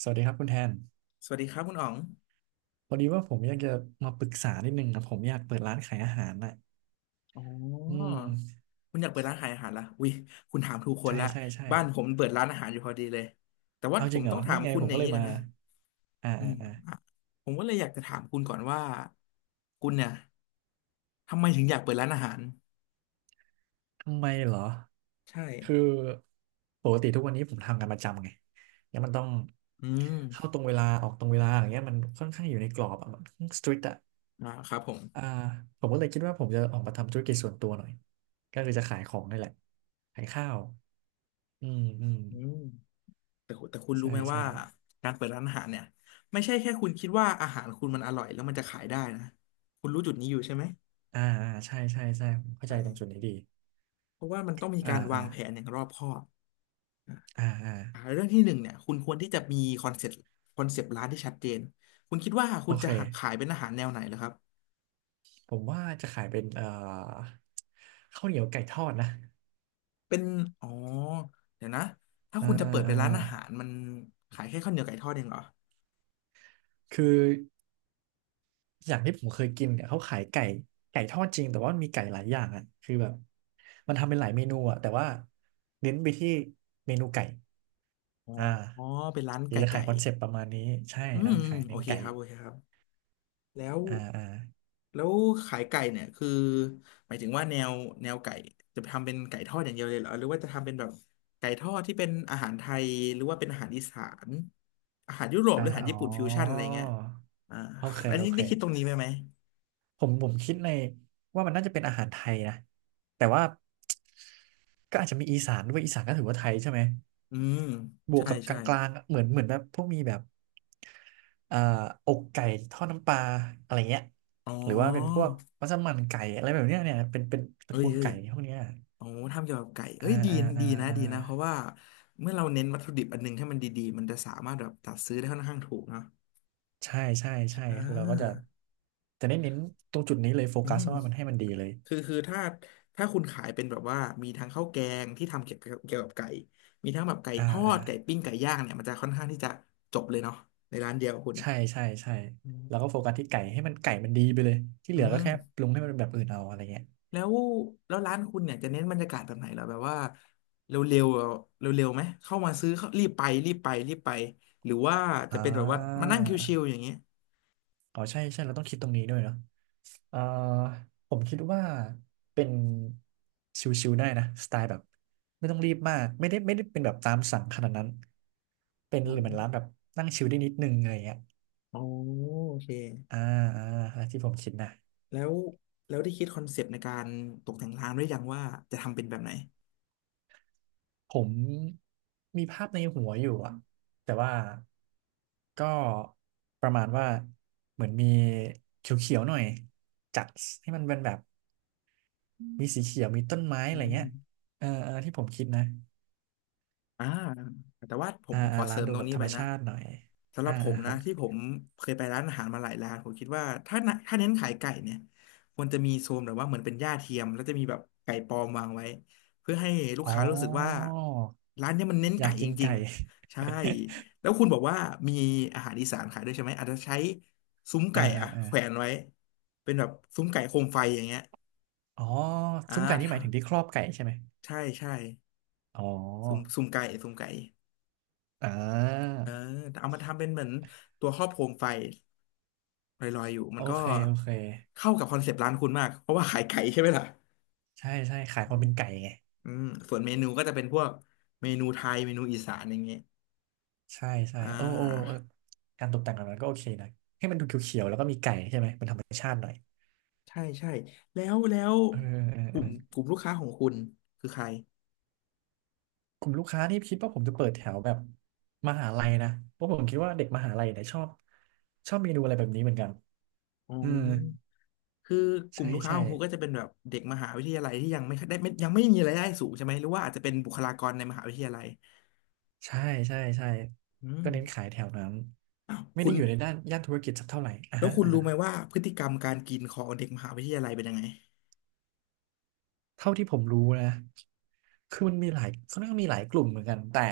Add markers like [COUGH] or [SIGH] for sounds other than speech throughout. สวัสดีครับคุณแทนสวัสดีครับคุณอ๋องพอดีว่าผมอยากจะมาปรึกษานิดนึงนะผมอยากเปิดร้านขายอาหารน่ะอ๋ออืมคุณอยากเปิดร้านขายอาหารละอุ้ยคุณถามถูกคนใช่ละ ใช่ใช่บ้านผมเปิดร้านอาหารอยู่พอดีเลย แต่ว่าเอาผจริมงเหรต้อองถานี่มไงคุณผมอย่าก็งเลนี้ยก่อมานนะอ่าอือ่ามอ่าอ่ะผมก็เลยอยากจะถามคุณก่อนว่า คุณเนี่ย ทำไมถึงอยากเปิดร้านอาหาร ทำไมเหรอใช่คือปกติทุกวันนี้ผมทำงานประจำไงแล้วมันต้องอืมเข้าตรงเวลาออกตรงเวลาอย่างเงี้ยมันค่อนข้างอยู่ในกรอบอะมันสตริกอะอ่าครับผมอ่าผมก็เลยคิดว่าผมจะออกมาทำธุรกิจส่วนตัวหน่อยก็คือจะขายของนี่แหละขายข้าวอืมอืมอืมแต่คุณรู้ใช่ไหมใช่ ว่าการเปิดร้านอาหารเนี่ย ไม่ใช่แค่คุณคิดว่าอาหารคุณมันอร่อยแล้วมันจะขายได้นะคุณรู้จุดนี้อยู่ใช่ไหมอ่าอ่าใช่ใช่ใช่ผมใชเข้าใจตรงจุดนี้่ดีเพราะว่ามันต้องมีอ่าการอ่าวางแผนอย่างรอบคอบ อ่าอ่าอ่าเรื่องที่หนึ่งเนี่ยคุณควรที่จะมีคอนเซ็ปต์ร้านที่ชัดเจนคุณคิดว่าโอคุณจะเคขายเป็นอาหารแนวไหนเหรอครับผมว่าจะขายเป็นข้าวเหนียวไก่ทอดนะเป็นอ๋อเดี๋ยวนะถ้าอ่าคุณจะเปิดเป็อ่านร้านอาหารมันขายแค่ข้าวเหนียวไก่ทอดเองเหรอคืออย่างที่ผมเคยกินเนี่ยเขาขายไก่ไก่ทอดจริงแต่ว่ามันมีไก่หลายอย่างอ่ะคือแบบมันทำเป็นหลายเมนูอ่ะแต่ว่าเน้นไปที่เมนูไก่อ๋ออ่าอ๋อเป็นร้านเดี๋ยไก่วจะขาไก่ยคอนเซปต์ประมาณนี้ใช่อืมร้านอืมขายโอเน้นเคไก่ครับโอเคครับแล้ว อ่าอ่าแล้วขายไก่เนี่ยคือหมายถึงว่าแนวไก่จะทำเป็นไก่ทอดอย่างเดียวเลยเหรอหรือว่าจะทำเป็นแบบไก่ทอดที่เป็นอาหารไทยหรือว่าเป็นอาหารอีสานอาหารยุโรปหอ่ารืออาหารอ๋อญี่ปุ่นฟิวชั่นอะไรเงี้ยอ่าโอเคอันโอนี้เค ได้คิดตรงนี้ไหมไหมผมผมคิดในว่ามันน่าจะเป็นอาหารไทยนะแต่ว่าก็อาจจะมีอีสานด้วยอีสานก็ถือว่าไทยใช่ไหมอืมบวกใช่กับกใช่ลางๆอะเหมือนเหมือนแบบพวกมีแบบเอ่อกไก่ทอดน้ำปลาอะไรเงี้ยอ๋หรือว่าเป็นพอวกมัสมั่นไก่อะไรแบบเนี้ยเนี่ยเป็นเป็นตเอ้ระยกูลเอ้ยไก่พวกเนี้ยโอ๋ทำเกี่ยวกับไก่เอ้อ่ายดีอ่าอ่าดีนะอ่าดีนะเพราะว่าเมื่อเราเน้นวัตถุดิบอันหนึงให้มันดีๆมันจะสามารถแบบตัดซื้อได้ค่อนข้างถูกเนาะใช่ใช่ใช่อ่คือเราก็จะาจะเน้นเน้นตรงจุดนี้เลยโฟอืกัสม ว่ามันให้มันดีเลยคือถ้าคุณขายเป็นแบบว่ามีทั้งข้าวแกงที่ทำเกี่ยวกับไก่มีทั้งแบบไก่อ่าทออ่า ดไก่ปิ้งไก่ย่างเนี่ยมันจะค่อนข้างที่จะจบเลยเนาะในร้านเดียวคุณใช่ใช่ใช่อืมแล้วก็โฟกัสที่ไก่ให้มันไก่มันดีไปเลยที่เหอืลือก็มแค่ปรุงให้มันเป็นแบบอื่นเอาอะไรเงี้ยแล้วแล้วร้านคุณเนี่ยจะเน้นบรรยากาศแบบไหนเหรอแบบว่าเร็วๆเร็วเร็วๆไหมเข้ามาซื้อเข้ารีบไปรีบไปรีบไปหรือว่าจะอ่เป็นแบบว่ามาานั่งชิวๆอย่างเงี้ยอ๋อใช่ใช่เราต้องคิดตรงนี้ด้วยเนาะเอ่อผมคิดว่าเป็นชิวๆได้นะสไตล์แบบไม่ต้องรีบมากไม่ได้ไม่ได้เป็นแบบตามสั่งขนาดนั้นเป็นอ๋หรือเหมือนร้านแบอบนั่งชิลได้นิดนึงอะไรเงี้ยอ๋อโอเคอ่าอ่าที่ผมคิดนะ แล้วแล้วได้คิดคอนเซปต์ในการตกแต่งร้านไว้ยังว่าจะทำเป็นแบบไหนผมมีภาพในหัวอยู่อะแต่ว่าก็ประมาณว่าเหมือนมีเขียวๆหน่อยจัดให้มันเป็นแบบมีสีเขียวมีต้นไม้อะอืไรเงี้ม ยเออเออที่ผมคิดนะอ่าแต่ว่าผมอ่าผมอ่าขอเสร้านริมดูตรงแบบนี้ธรไปรมนะชาติหน่อยสำหอ่ารับผอ่ามคนะรับที่ผมเคยไปร้านอาหารมาหลายร้านผมคิดว่าถ้าน่ะถ้าเน้นขายไก่เนี่ยควรจะมีโซนแบบว่าเหมือนเป็นหญ้าเทียมแล้วจะมีแบบไก่ปลอมวางไว้เพื่อให้ลูกอ๋ค้ารู้สึกว่าอร้านเนี้ยมันเน้นอยาไก่กจกินริไก่ งๆใช่แล้วคุณบอกว่ามีอาหารอีสานขายด้วยใช่ไหมอาจจะใช้ซุ้ม [LAUGHS] อ่าไก่อ่าอะอ่าแขวนไว้เป็นแบบซุ้มไก่โคมไฟอย่างเงี้ยอ๋ออ่ซุ้มไก่นี่หมายถึงาที่ครอบไก่ใช่ไหม ใช่ใช่อ๋อซุ้มไก่ อ่าเออแต่เอามาทำเป็นเหมือนตัวครอบโคมไฟลอยๆอยู่มัโอนก็เคโอเคเข้ากับคอนเซปต์ร้านคุณมากเพราะว่าขายไก่ใช่ไหมล่ะใช่ใช่ขายอืความมเป็นไก่ไง อืมส่วนเมนูก็จะเป็นพวกเมนูไทยเมนูอีสานอย่างเงี้ยใช่ใช่อ่โอ้โอ้าเออการตกแต่งแบบนั้นก็โอเคนะให้มันดูเขียวๆแล้วก็มีไก่ใช่ไหมเป็นธรรมชาติหน่อยใช่ใช่แล้วเออเออกเอลุ่มอกลุ่มลูกค้าของคุณคือใครกลุ่มลูกค้านี่คิดว่าผมจะเปิดแถวแบบมหาลัยนะเพราะผมคิดว่าเด็กมหาลัยเนี่ยชอบชอบเมนูอะไรแบบนี้เหมือนกันอ๋อืมอคือกลุ่ใช่มลูกค้าใช่ของคุณก็จะเป็นแบบเด็กมหาวิทยาลัยที่ยังไม่ได้ไม่ยังไม่มีรายได้สูงใช่ไหมหรือว่าอาจจะเป็นบุคลากรในมหาวิทยาลัยใช่ใช่ใช่อืมก็เน้นขายแถวนั้นอ้าวไม่คุได้ณ อยู่ในด้านย่านธุรกิจสักเท่าไหร่อ่ะแล้วฮะคุณอ่ะรู้ฮะ ไหมว่าพฤติกรรมการกินของเด็กมหาวิทยาลัยเป็นยังไงเท่าที่ผมรู้นะคือมันมีหลายเขาเรียกว่ามีหลายกลุ่มเหมือนกัน แต่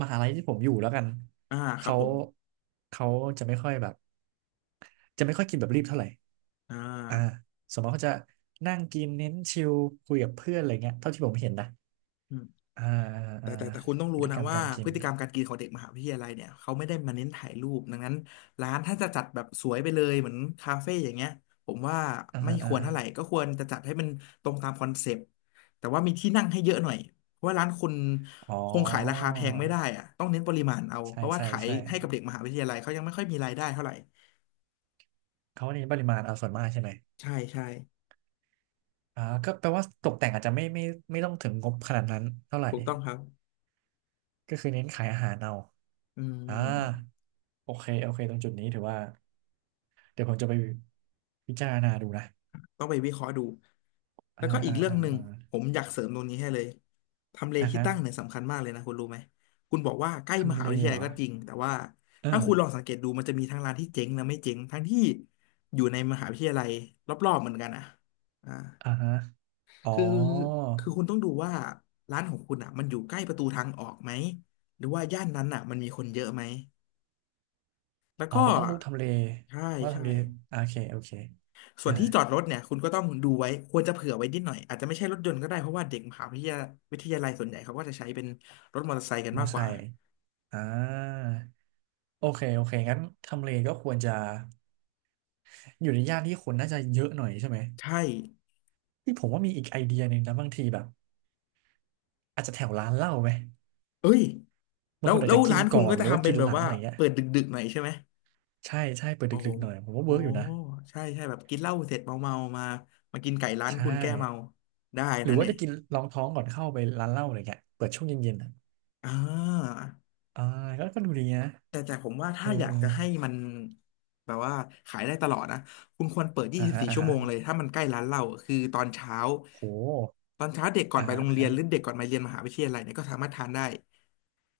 มหาลัยที่ผมอยู่แล้วกัน อ่าครับเขาผมเขาจะไม่ค่อยแบบจะไม่ค่อยกินแบบรีบเท่าไหร่อ่อ่าาสมมติเขาจะนั่งกินเน้นชิลคุยกับเพื่อนอะไรเงี้ยเท่าที่ผมเห็นนะอืมอ่าอ่าแต่อ่าแต่แต่คุณต้องพรู้ฤติกนะรรมว่าการกิพฤนติกรรมการกินของเด็กมหาวิทยาลัยเนี่ยเขาไม่ได้มาเน้นถ่ายรูป ดังนั้นร้านถ้าจะจัดแบบสวยไปเลยเหมือนคาเฟ่อย่างเงี้ยผมว่าอ่าไม่คอ่าวรเท่าไหร่ก็ควรจะจัดให้มันตรงตามคอนเซปต์แต่ว่ามีที่นั่งให้เยอะหน่อยเพราะว่าร้านคุณอ๋อคงขายราคาแพงไม่ได้อะต้องเน้นปริมาณเอาเพใช่ราะว่าใช่ขายใช่ให้กับเด็กมหาวิทยาลัยเขายังไม่ค่อยมีรายได้เท่าไหร่เขาเน้นปริมาณเอาส่วนมากใช่ไหมใช่ใช่อ่าก็แปลว่าตกแต่งอาจจะไม่ไม่ไม่ต้องถึงงบขนาดนั้นเท่าไหร่ถูกต้องครับก็คือเน้นขายอาหารเอา อืม อ่าโอเคโอเคตรงจุดนี้ถือว่าเดี๋ยวผมจะไปพิจารณาดูนะต้องไปวิเคราะห์ดูแล้อ่าวก็อีกอ่าเรื่องอ่าหนึ่งอ่าผมอยากเสริมตรงนี้ให้เลยทำเลอ่าที่ฮะตั้งเนี่ยสำคัญมากเลยนะคุณรู้ไหมคุณบอกว่าใกล้มทำหาเลวิทยาเหรลัยอก็จริงแต่ว่าเออถ้าคุณลองสังเกตดูมันจะมีทั้งร้านที่เจ๊งและไม่เจ๊งทั้งที่อยู่ในมหาวิทยาลัยรอบๆเหมือนกันอ่ะอ่าอ่าฮะอ๋อคือคือคุณต้องดูว่าร้านของคุณอ่ะมันอยู่ใกล้ประตูทางออกไหมหรือว่าย่านนั้นอ่ะมันมีคนเยอะไหมแล้วอ๋อก็ก็ต้องดูทำเลใช่ว่าใช่ ทำเลโอเคโอเคส่วอ่านที่จอดรถเนี่ยคุณก็ต้องดูไว้ควรจะเผื่อไว้นิดหน่อยอาจจะไม่ใช่รถยนต์ก็ได้เพราะว่าเด็กมหาวิทยาวิทยาลัยส่วนใหญ่เขาก็จะใช้เป็นรถมอเตอร์ไซค์กันมอมากกไซว่าค์อ่าโอเคโอเคงั้นทำเลก็ควรจะอยู่ในย่านที่คนน่าจะเยอะหน่อยใช่ไหมใช่ที่ผมว่ามีอีกไอเดียหนึ่งนะบางทีแบบอาจจะแถวร้านเหล้าไหมเอ้ยบาแล้งวคนอาแล้จวจะกินร้านคุก่อณนก็หจะรือว่าทำเป็นกินแบหบลังว่าอะไรเงี้ย เปิดดึกๆหน่อยใช่ไหมใช่ใช่เปิดโอ้โหดึกๆหน่อยผมว่าโอ้เวิร์กอยู่นะใช่ใช่แบบกินเหล้าเสร็จเมาๆมามากินไก่ร้านใช่คุณแก้เมาได้หรืนะอว่าเนี่ยจะกินรองท้องก่อนเข้าไปร้านเหล้าอะไรเงี้ยเปิดช่วงเย็นๆอ่ะอ่า อ่าก็ก็ดูดีนะแต่ผมว่าเอถ้าออยาเอกอจะให้มันแบบว่าขายได้ตลอดนะคุณควรเปิดอ่าฮะ24อ่าชั่วฮะโมงเลยถ้ามันใกล้ร้านเราคือตอนเช้าโหตอนเช้าเด็กก่อนอ่าไปฮะโรงอ่าเรียฮะนหรือเด็กก่อนมาเรียนมหาวิทยาลัยเนี่ยก็สามารถทานได้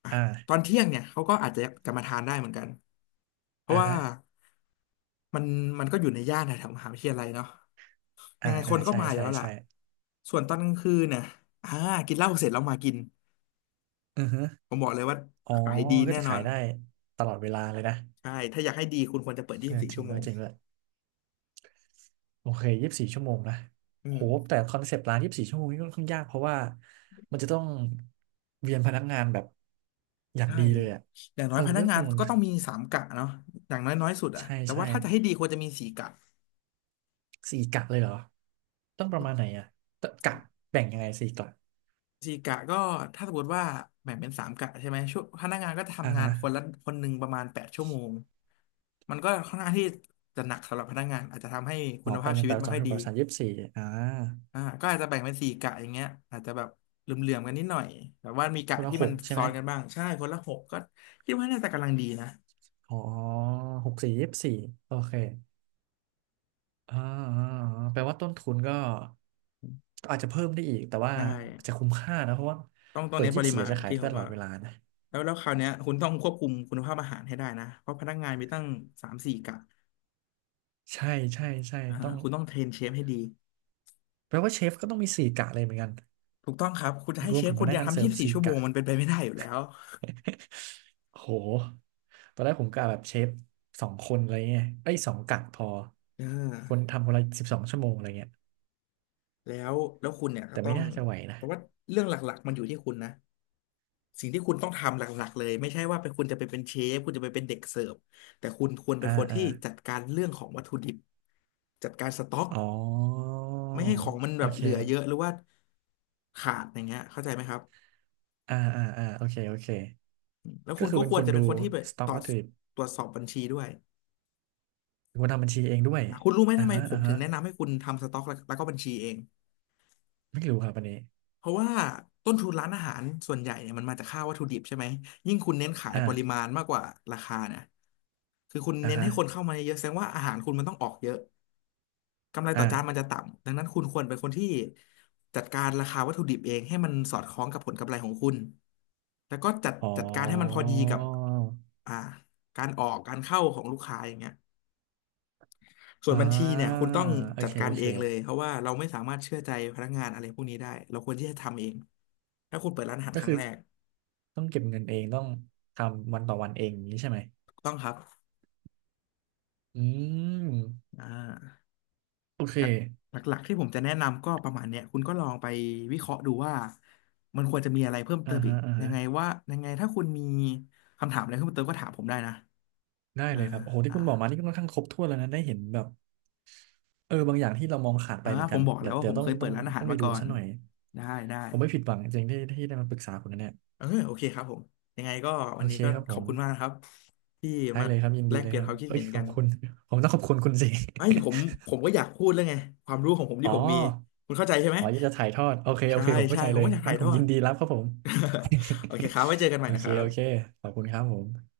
อ่ะตออ่านเที่ยงเนี่ยเขาก็อาจจะจะมาทานได้เหมือนกันเพราะอ่าว่าฮะมันมันก็อยู่ในย่านแถวๆมหาวิทยาลัยเนาะยัอ่างไงคอ่านก็ใช่มาอยู่ใช่แล้วล่ะใช่ส่วนตอนกลางคืนเนี่ยอ่ากินเหล้าเสร็จแล้วมากินอือฮึผมบอกเลยว่าอ๋อขายดีก็แน่จะนอขายนได้ตลอดเวลาเลยนะใช่ถ้าอยากให้ดีคุณควรจะเปิดยี่เออสิบสี่จริชั่งวโมด้วยง จริงด้วยโอเคยี่สิบสี่ชั่วโมงนะอืโหมแต่คอนเซปต์ร้านยี่สิบสี่ชั่วโมงนี่ค่อนข้างยากเพราะว่ามันจะต้องเวียนพนักงานแบบอย่างใช่ดีเลยอ่ะอย่างน้เออยอพมันนัก็กต้องงานคำนวณ ก็ต้องมีสามกะเนาะอย่างน้อยน้อยสุดอะใช่แต่ใช่ว่าถ้าจะให้ดีควรจะมีสี่กะสี่กะเลยเหรอต้องประมาณไหนอ่ะตกะแบ่งยังไงสี่กะสี่กะก็ถ้าสมมติว่าแบ่งเป็นสามกะใช่ไหมช่วงพนักงานก็จะอ่าทำงานฮะคนละคนหนึ่งประมาณ8 ชั่วโมงมันก็ค่อนข้างที่จะหนักสำหรับพนักงานอาจจะทำให้คุอ๋อณแปภาดพหนึ่ชีงแปวิตดไม่สอค่งอยถึงดีแปดสามยี่สิบสี่อ่าอ่าก็อาจจะแบ่งเป็นสี่กะอย่างเงี้ยอาจจะแบบเหลื่อมๆกันนิดหน่อยแต่ว่ามีคกะนละที่หมันกใช่ซ้ไหมอนกันบ้างใช่คนละหกก็คิดว่าน่าจะกำลังดีนะอ๋อหกสี่ยี่สิบสี่โอเคอ่าอ่าอ่าแปลว่าต้นทุนก็ก็อาจจะเพิ่มได้อีกแต่ว่าใช่ อาจจะคุ้มค่านะเพราะว่าต้องเปิดเน้นยี่ปสิบริสี่มาณจะขายที่ได้ผตมลอว่าดเวลานะแล้วคราวเนี้ยคุณต้องควบคุมคุณภาพอาหารให้ได้นะเพราะพนักงานมีตั้งสามสี่กะใช่ใช่ใช่อ่าต้องคุณต้องเทรนเชฟให้ดีแปลว่าเชฟก็ต้องมีสี่กะเลยเหมือนกันถูกต้องครับคุณจะให้รวเชมฟถึงคพนนัเดีกยวงานทำเสิยี่ร์ฟสิบสี่สี่ชั่วโมกะ งมันเป็นไปไม่ได้อยู่แล้ว [LAUGHS] โหตอนแรกผมกะแบบเชฟสองคนอะไรเงี้ยไอ้ยสองกะพอ อ่คนาทำคนละ12 ชั่วโมงอะไรเงี้ยแล้วคุณเนี่ยก็แต่ต้อไม่งน่าจะไหวนะแต่ว่าเรื่องหลักๆมันอยู่ที่คุณนะสิ่งที่คุณต้องทำหลักๆเลยไม่ใช่ว่าไปคุณจะไปเป็นเชฟคุณจะไปเป็นเด็กเสิร์ฟแต่คุณควรเป็อ่านคนอ่าที่จัดการเรื่องของวัตถุดิบจัดการสต็อก อ๋อไม่ให้ของมันแบโอบเหลือเยอะเคหรือว่าขาดอย่างเงี้ยเข้าใจไหมครับอ่าอ่าอ่าโอเคโอเคแล้วก็คุณคือก็เป็นควครนจะเป็ดูนคนที่ไปสต็อตกรววัจตถุดิบตรวจสอบบัญชีด้วยเป็นคนทำบัญชีเองด้วยอ่ะคุณรู้ไหมอ่าทำไมฮะผมอ่าถึฮะงแนะนำให้คุณทำสต็อกแล้วก็บัญชีเองไม่รู้ครับอันนี้เพราะว่าต้นทุนร้านอาหารส่วนใหญ่เนี่ยมันมาจากค่าวัตถุดิบใช่ไหมยิ่งคุณเน้นขายปริอ่ามาณมากกว่าราคาเนะคือคุณอ่าเน้นฮะให้คนเข้ามาเยอะแสดงว่าอาหารคุณมันต้องออกเยอะ กำไรต่ออ่าจานมันจะต่ำดังนั้นคุณควรเป็นคนที่จัดการราคาวัตถุดิบเองให้มันสอดคล้องกับผลกำไรของคุณแล้วก็จัดอ๋อจัดการให้มันพอดีกับอ่าการออกการเข้าของลูกค้าอย่างเงี้ยส่วอ่นบัญชีเนี่ยาคุณต้องโอจัดเคการโอเอเคงเลยเพราะว่าเราไม่สามารถเชื่อใจพนักงานอะไรพวกนี้ได้เราควรที่จะทำเองถ้าคุณเปิดร้านอาหารก็ครั้คืงอ แรกต้องเก็บเงินเองต้องทำวันต่อวันเองอย่างนี้ใช่ไหมถูกต้องครับอืมอ่า โอเคหลักๆที่ผมจะแนะนำก็ประมาณเนี้ยคุณก็ลองไปวิเคราะห์ดูว่ามันควรจะมีอะไรเพิ่มเติอ่ามอีฮะกอ่ายัฮะงไงว่ายังไงถ้าคุณมีคำถามอะไรเพิ่มเติมก็ถามผมได้นะได้อ่าเลยครับโอ้โหที่อ่าคุณบอกมานี่ก็ค่อนข้างครบถ้วนแล้วนะได้เห็นแบบเออบางอย่างที่เรามองขาดไปอ่าเหมือนผกัมนบอกแล้เดี๋ยววว่าเดี๋ผยวมต้อเคงยเปิต้อดงร้านอาหาต้รองไปมาดูก่อนซะหน่อยได้ได้ผมไม่ผิดหวังจริงๆที่ที่ได้มาปรึกษาคุณนะเนี่ยเออโอเคครับผมยังไงก็โอวันนี้เคก็ครับขผอบมคุณมากนะครับที่ได้มาเลยครับยินแลดีกเลเปยลี่ยคนรัคบวามคิดเอ้ยเห็นขกัอบนคุณ [LAUGHS] ผมต้องขอบคุณคุณสิ [LAUGHS] ไอ้ยผมก็อยากพูดแล้วไงความรู้ของผมอ๋ที่อผมมีคุณเข้าใจใช่ไหมอ๋ออยากจะถ่ายทอดโอเคโอใช่เคผมเข้าใช่ใจผเลมยก็อยากงั้ถ่านยผทมอยิด นดีรับครับผม [LAUGHS] โอเคครับไว้เจอ [LAUGHS] กันใหโอม่นะเคครับโอเคขอบคุณครับผม